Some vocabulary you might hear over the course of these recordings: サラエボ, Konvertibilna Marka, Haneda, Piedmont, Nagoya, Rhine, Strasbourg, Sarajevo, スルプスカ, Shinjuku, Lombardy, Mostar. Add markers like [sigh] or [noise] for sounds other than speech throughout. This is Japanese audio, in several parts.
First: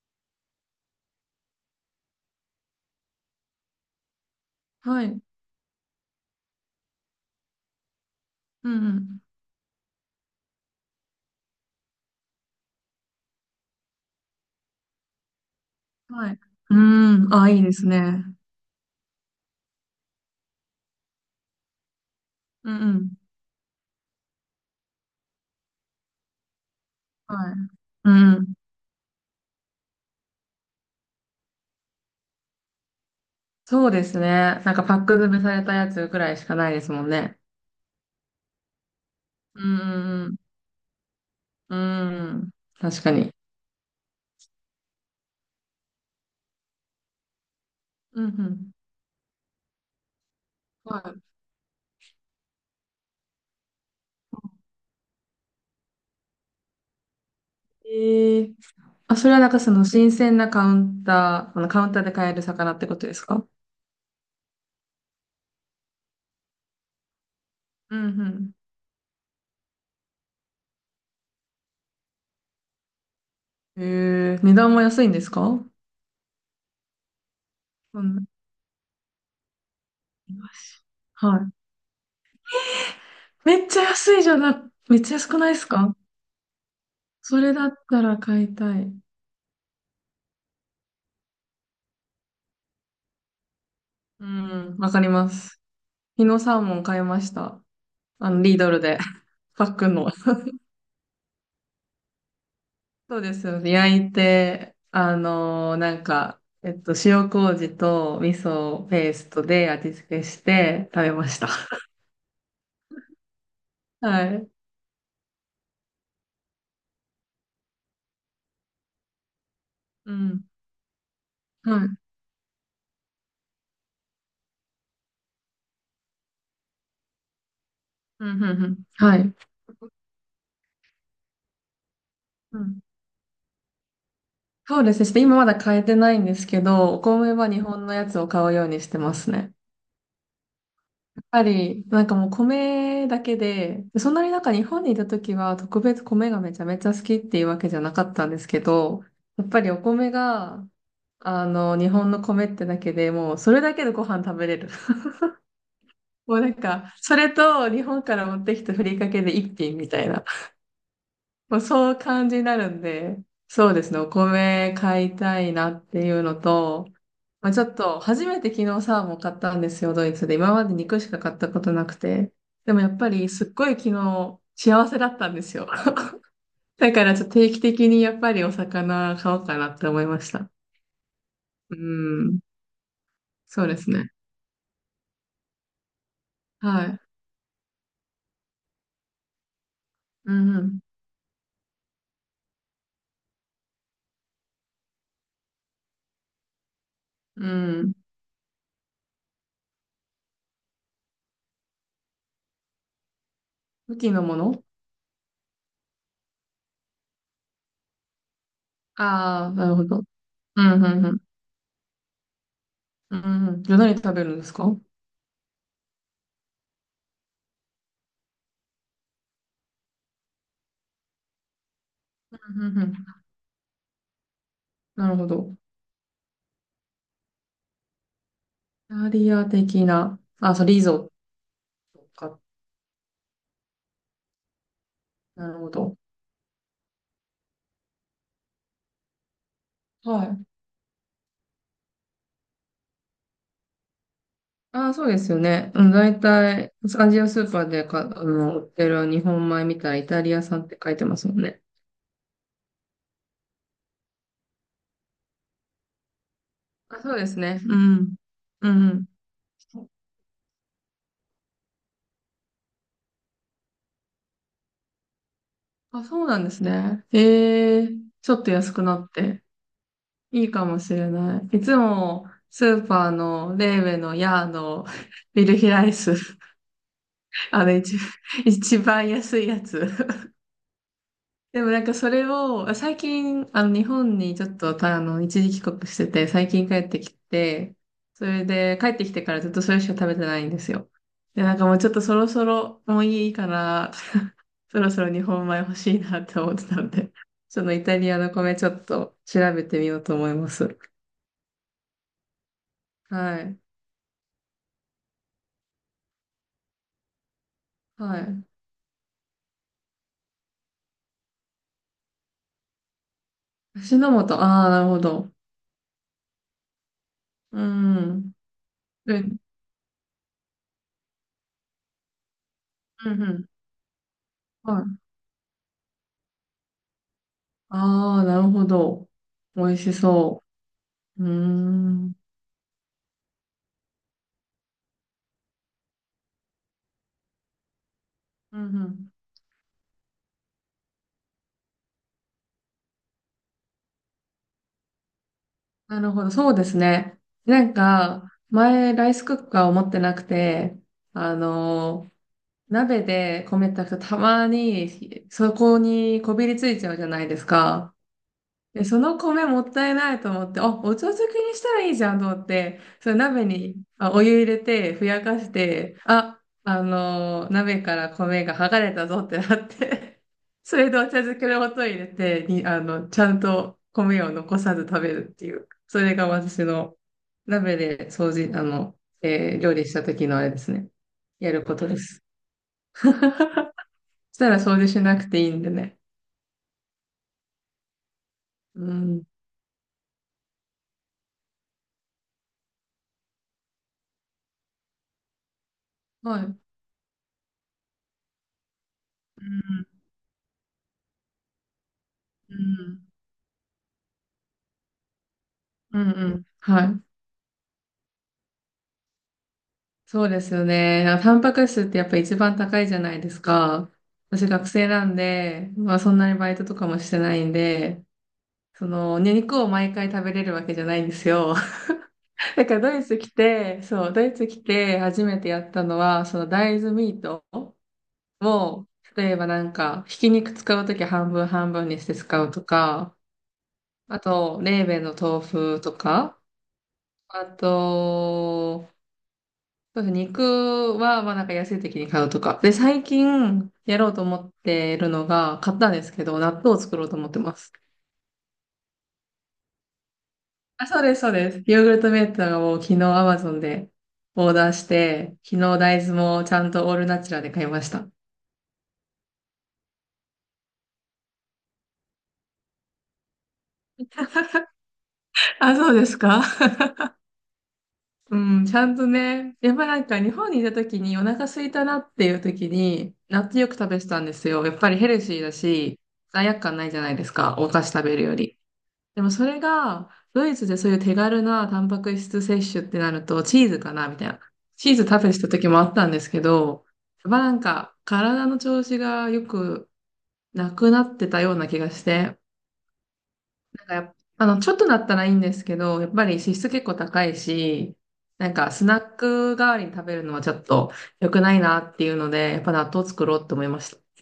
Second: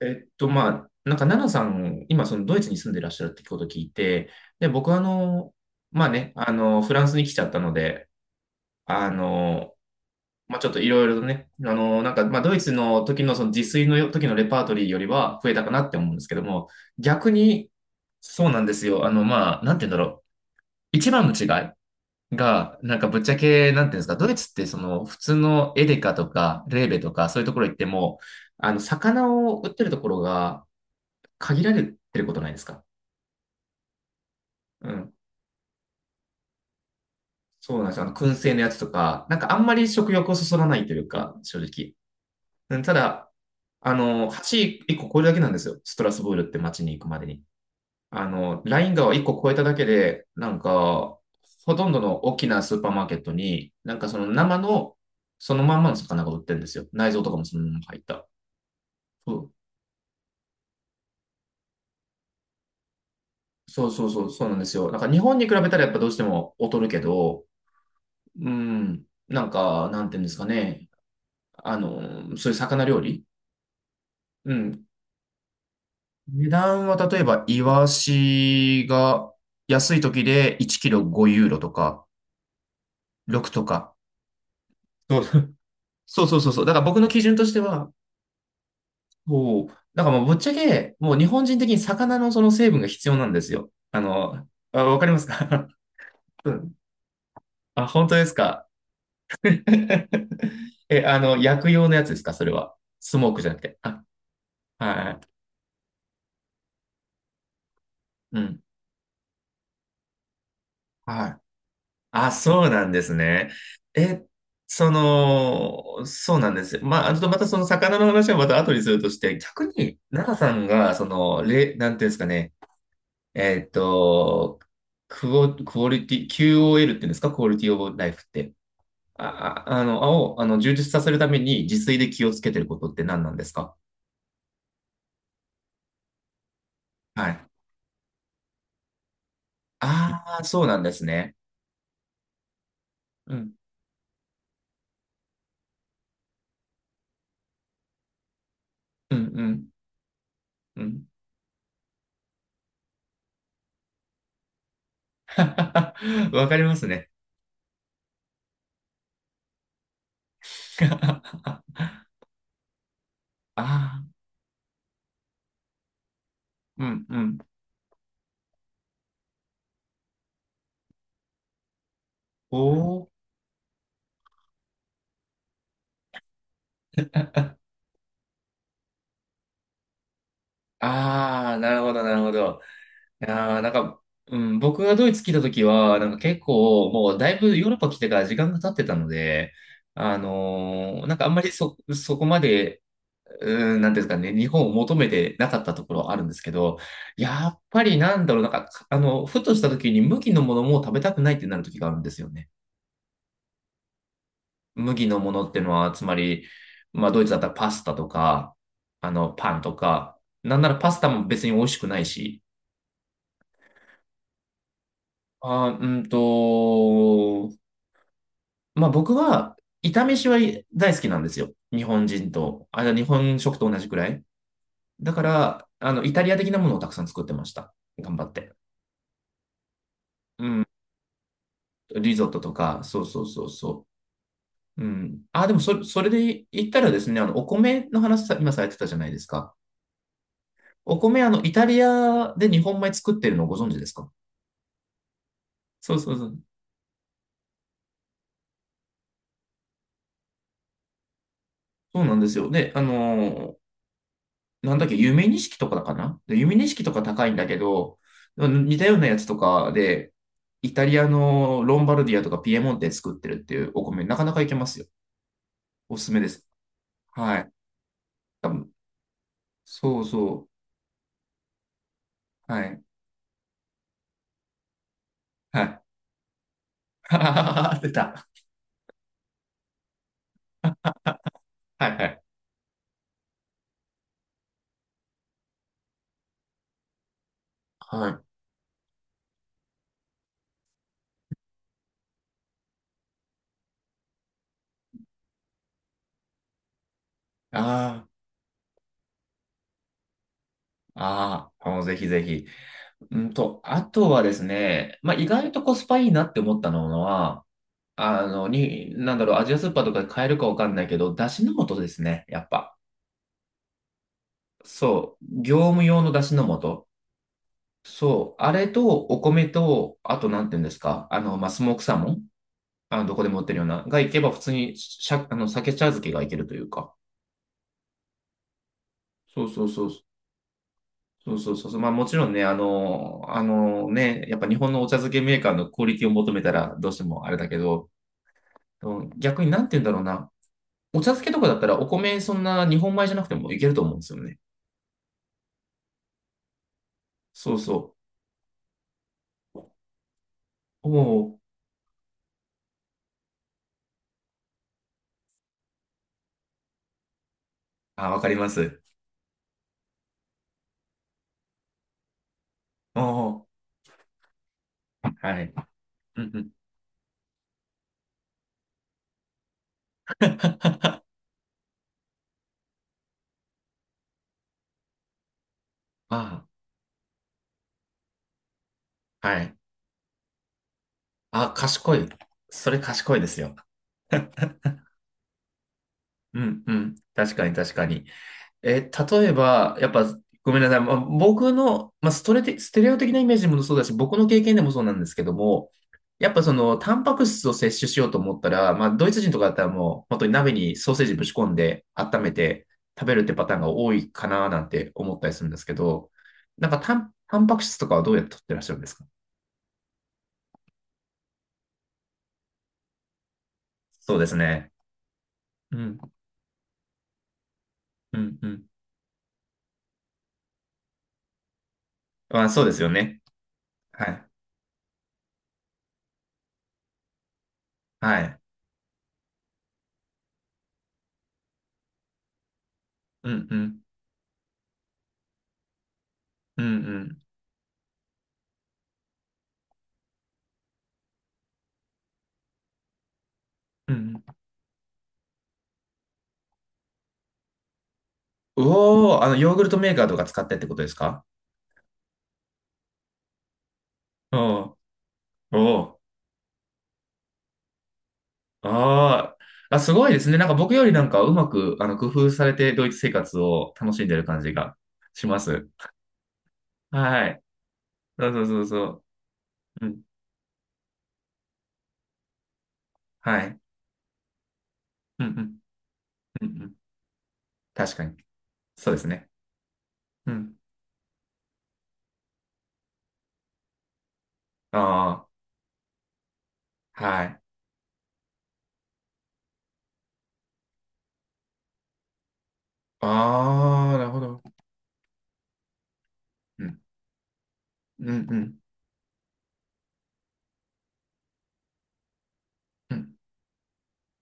まあ、なんか、奈々さん、今、そのドイツに住んでらっしゃるってことを聞いて、で、僕は、はい。まあね、フランスに来ちゃったので、うあんの、まあ、ちょっといろいろとね、なんか、まあ、ドイツの時の、その自炊の時のレパートリーよりは増えたかなって思うんうん。ですはけい。ども、うー逆ん。あ、いいに、ですね。そうなんですよ。まあ、なんて言うんだろう。一番の違いうが、んうなんか、ん。ぶっちゃけ、なんていうんですか、ドイツって、その、普通のエデカとか、レーベとか、そういうはとい。ころ行ってうも、んうん。魚を売ってるところが、限られてることないですか？そうですね。なんかうパッん。ク詰めされたやつくらいしかないですもんね。そうなんですよ。燻製のやつとか、なんかあうんまり食んう欲をんそそらないというか、正うん。直。うん。うん、た確かだ、に。橋1個超えるだけなんですよ。ストラスブールって街に行くまでに。うんうん。ライン川を1個越えただけで、なんか、はほとんどの大きなスーパーマーケットに、なんかその生の、そのまんまの魚が売ってるんですよ。内臓とかもそのままい。入った。ええ、あ、それはなんかその新鮮なカウンター、あのカウンターで買える魚ってことですか？そうそうそうそう、そうなんですよ。なんか日本に比べたらやっぱどうしても劣るけど、うんううん。ん、なんか、なんていうんですかね。そういう魚料理。ええ、う値段もん。安いんですか？値段は例えば、イワうん。シが安い時イワで1シ。キロ5はユーい。ロとか、6とか。めっちゃそう安そくなう。いですか？そうそうそうそう。だから僕の基準そとしれてだっは、たら買いたい。こう、なんかもうぶっちゃけ、もう日本人的に魚のその成分が必要なんですよ。うん、あ、わわかかりりますます。か？ 昨日 [laughs] うサーん。モン買いました。あ、本当ですリーか？ ドルで。[laughs] [laughs] パックンの。え、薬用のやつですかそれは？スそうモーでクすじゃなよくね。て。焼あ、いて、はい。なんか、塩麹と味うん。噌ペーストで味付けして食べはましい。た。[laughs] あ、そうなんですね。え、はい。その、そうなんですよ。まあ、ちょっとまたその魚の話はまた後にするとして、逆に、う奈々ん。さんが、その、はい。なんていうんですかね、えっと、クオリティ、QOL って言うんですか、クオリティオブライフうっん、うて。ん、うん。はあ、い。充実させるために自炊で気をつけてうるこん。とって何なんですか？そうですね。ちょっと今まだ買えてないんですけど、おは米い。は日本のやつを買うようにしてますね。ああ、そうなんですね。なんかもう米だうけん、で、そんなになんか日本にいた時は特別米がめちゃめちゃ好きっていうわけじゃなかったんですけど、うん、うやっぱん、りお米が、うん。日本の米ってだけでもうそれだけでご飯食べれる。[laughs] [laughs] もうわなんかりますか、ね。それと日本から持ってきたふりかけで一品みたいな、[laughs] もうそう感じになるんで、あそうですね、あ、お米買いたいなっていうのうと、ん、うん。まあ、ちょっと、初めて昨日サーモン買ったんですよ、ドイツで。今まで肉しか買ったことなくて。でもやっおぱり、すっごい昨日、幸せだったんですよ。[laughs] だから、ちょっと定期的にやっぱりお魚買おうかなって思いました。ああ、なうるほど、なるほん。ど。いやーそうなんですか、ね。うん、僕がドイツ来た時は、なんか結は構、い。もうだいぶヨーロッパ来てから時間が経ってたので、うんなんかあんまりそこまで、うん、なんていうんですかね、日本を求めてなかったところはあるんですけど、うやっん。ぱうん。りなんだろう、なんか、ふとした時に麦のものも食べたくないってなる時があるんですよね。武器のもの？麦のものってのは、つまり、まあ、ドイツだったらパスタとか、ああー、パンなとるほど。か、なんうならんうパスんタうん。も別に美味しくないし、うんうん。じゃあ何食べるんですか？うんあー、うんと、まあ僕は、炒めしは大好きなんですよ。日本人うんと、うあ、ん。日本食と同じくらい。なだるかほど。ら、イタリア的なものをたくさん作ってました。頑張って。イタリア的な。うあ、そん。う、リゾットリゾッか。トとか、そうそうそうそう。うん。あ、なでるもほど。それで言ったらですね、お米の話さ、今されてたじゃないですか。はい。お米、イタリアで日本米作ってるのをご存知ですか？ああ、そうですよね。うん、そうそう大そう。体、アジアスーパーでか、売ってる日本米みたいイタリア産って書いてますもんね。そうなんですよ。で、なんだっけ、夢錦とかかなで夢錦とあ、かそう高でいんすだけね。うど、ん。う似たようなん。やつとかで、イタリアのロンバルディアとかピエモンテ作ってるっていうお米、なかなかいけますよ。おあ、すすめそうでなんす。ですね。はい。ええ、ちょっ多と分、安くなって、そういそいかもしれない。いつも、う。はスい。ーパーの、レーベのヤーのビルはヒい。ライス、[laughs] ああの、あ、出一、た。一番安いやつ。でもなんはかいはそい。れを、最近、日本にちょっとたあの一時帰国してて、最近帰ってきて、はい。あそれで帰ってきてからずっとそれしか食べてないんですよ。で、なんかもうちょっとそろそろもういいから、[laughs] そろそろ日本米欲しいなって思ってたんで、そのイタあ、リアの米ちょっと調べてみようと思います。ああ、もうぜひぜひ。はい。あとはですね、まあ、意外とコスパいいなって思ったのは、はい。なんだろう、アジアスーパーとかで買えるかわかんないけど、だしの素ですね、やっぱ。足の素、ああ、なるほそう、ど。業務用の出汁の素。うん。そう、あれとうおん、米と、あとなんて言うんですか、まあ、スモークサーモン、うどん、こうでも売っん。てるような、がいけば普通にはい。鮭茶漬けがいけるというか。ああ、なるほど。そう美そう味そう。しそう。うーそうそうそうそう。まあもん。ちろんね、あのね、やっぱ日本のお茶漬けメーカーのクオリティを求めたらどうしてもあれだけど、うんううん。ん逆になんて言うんだろうな。お茶漬けとかだったらお米そんな日本米じゃなくてもいけると思うんですよね。なるほど、そうですね。そうなんそか、前、ライスクッカーを持ってなくて、う。おあお。の、鍋で米炊くとたまに、そこにこびりついちゃうじゃないですか。あ、わかります。で、その米もったいないと思って、あ、お茶漬けにしたらいいじゃんと思って、おその鍋お。にお湯入れて、ふやはかしい。て、うんうあ、ん。 鍋から米が剥がれたぞってなって、[laughs] それで [laughs] あお茶漬けの素を入れて、に、あの、ちゃんと米を残さず食べるっていう、それがあ、私の鍋で掃除、はい。料理した時のあれですね。あ、やること賢でい。す。それ [laughs] そ賢いですよ。したら掃除しなくていいんでね。うん、うん。確かに、確かに。えうー、ん。例えば、やっぱ、ごめんなさい。まあ、僕の、まあ、ステレオ的なイメージもそうだし、僕の経験でもそうなんですけども、やっはぱい。そうの、タンパク質を摂取しようと思ったら、まあ、ドイツ人とかだったらもう、ん。本当に鍋にソーセージぶち込んで、温めうてん。食べるってパターンが多いかななんて思ったりするんですけうど、んうん。なんかはい。タンパク質とかはどうやって取ってらっしゃるんですか？そうですよね。なんかタンパク質ってやっぱ一番高いじゃないですか。そうです私学ね。生なんで、うまん、あそんなにバイトとかもしてないんで、うん、うん。ね、肉を毎回食べれるわけじゃないんですよ。まあ、[laughs] そうだでからすよドイツね。来て、はそう、ドい。イツ来て初めてやったのは、その大豆ミートはい。を、例えばなんか、ひき肉使うとき半分半分にして使うとか、うん、うん。あと、レーベンの豆腐とか、うん、うん。あと、そうですね。肉は、まあなんか安い時に買うとか。で、最近うやろうとん。思ってるのが、買ったんですけど、納豆を作ろうと思ってます。うおー、ヨーグルトメーカーとか使ってってことあ、ですそうです、か？そうです。ヨーグルトメーターを昨日 Amazon でおオーダーー、して、昨日おー、大豆もちゃんとオールナチュラで買いました。あー。あ、すごいですね。なんか僕よりなんかうまく、工夫されてドイツ生活を楽しんでる感じがします。あ、そうですか。はい。そううそうそうん、ちそゃんとね、やっう。ぱうなん。んか日本にいた時にお腹空いたなっていう時に、は納い。豆よく食べてたんですよ。やっぱりヘルうんうシーだん。し、う罪悪んうん。感ないじゃないですか、お菓子確か食に。べるより。そうですでね。もそれが、うドん。イツでそういう手軽なタンパク質摂取ってなると、チーズかなみたいな。チーズ食あべてた時もあったんですけど、あ、はやっぱい。なんか、体の調子がよくなくなってたような気がして、なんあかあ、やなるっほど。あの、ちょっとなったらいいんですけど、やっぱり脂う質ん。結構高いし、うんうなんん。かスナック代わりに食べるのはちょっと良くないなっていうので、やっぱ納う豆ん。作ろうって思いました。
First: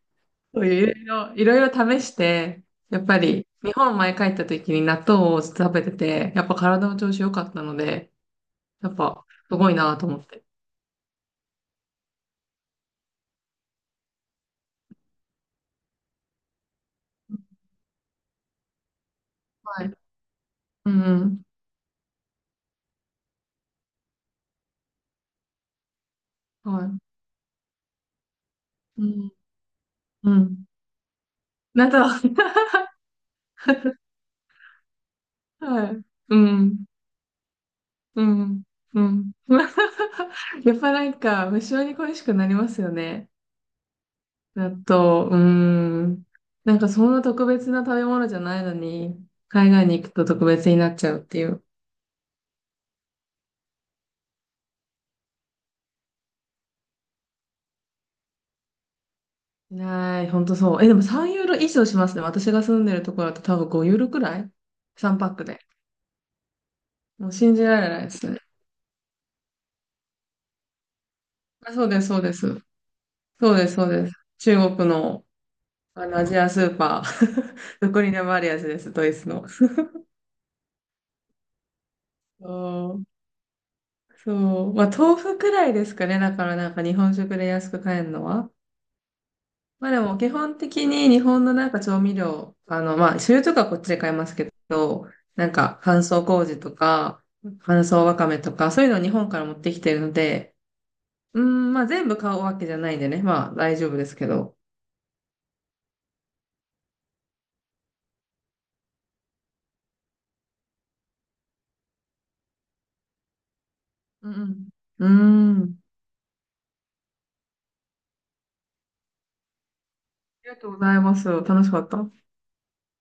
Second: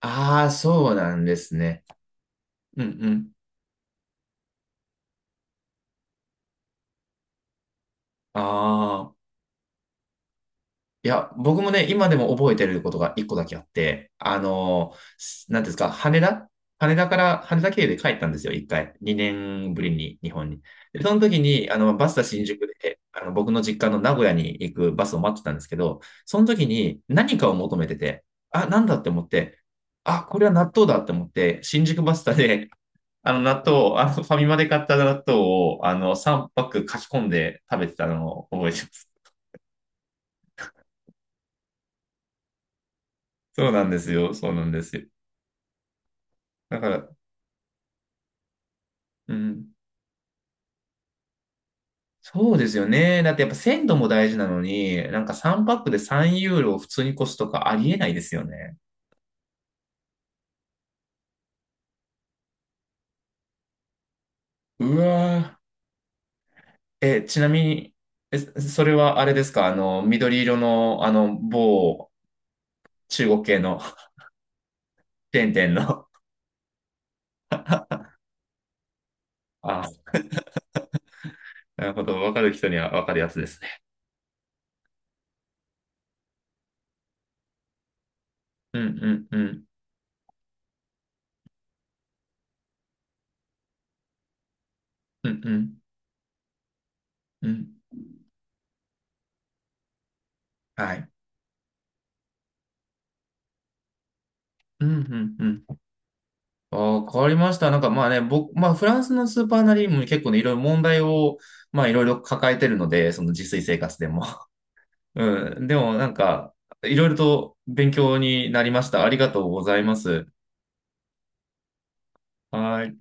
ああ、そういろそういなんろ、でいすろいね。ろ試して、うんやっうぱん。り日本前帰った時に納豆を食べてて、やっぱ体の調子良かったので、やっああ、ぱすごいなと思って。いや、僕もね、今でも覚えてることが一個だけあって、あのなんていうんですか、羽田から、羽田経由で帰ったんですよ、一回。2年ぶはりい。に、日本に。うで、その時ん。に、バスタ新宿で、僕の実家の名古屋に行くバスを待ってたんですけど、その時はい。に何かを求めてて、あ、なんだっうて思っん。て、あ、うこれはん。納豆だって思って、新納宿豆。バ [laughs] スタで、[laughs] 納豆を、ファミマで買った納豆を、はい。う3パック書ん。き込んで食べてたうのをん。覚えてまうす。ん。やっぱなんか無性に恋しくなりますよね。そうなんですよ。そうな納んですよ。豆。うん。なんだかから、そんな特別な食べ物じゃないのに、うん。海外に行くと特別になっちゃうっていう。そうですよね。だってやっぱ鮮度も大事なのに、なんか3パックで3ユーロを普通に越すとかありえないですよね。ない、ほんとそう。え、でも3ユーロ以上しますね。私が住んでるところだと多分5ユーロくらい う ?3 パックわで。ー。え、もうちな信みじられに、ないですえ、ね。それはあれですか？緑色の、あ、そうです、某そうです。中国そう系です、の そうです。[laughs] 中国の、チェーン店の？あのアジアスーパー。[laughs] どこにでもあるやつです、ドイツの。あ、なるほど。わかる人にはそわう、かるやつですね。そう。まあ、豆腐くらいですかね。だからなんか日本食で安く買えるのは。うんうんうん。まあでも基本的に日本のなんか調味料、まあ醤油とかこっちで買いますけど、うんなうんんか乾燥麹とかうん。乾燥わかめとかそういうのを日本から持ってきてるので、はい。うーん、まあ全部買うわけじゃないんでね、まあ大丈夫ですけど。うんうんうん。ああ、変わりました。なんかまあね、僕、まあフランスのスーパーなりにも結構ね、いろいろ問題を、まあいろいろ抱えてるので、その自炊生活でも。うんう [laughs] ん。ううーん。でん。もなんか、いろいろと勉強になりました。ありがとうございます。ありがとうございます。楽しかった。はい。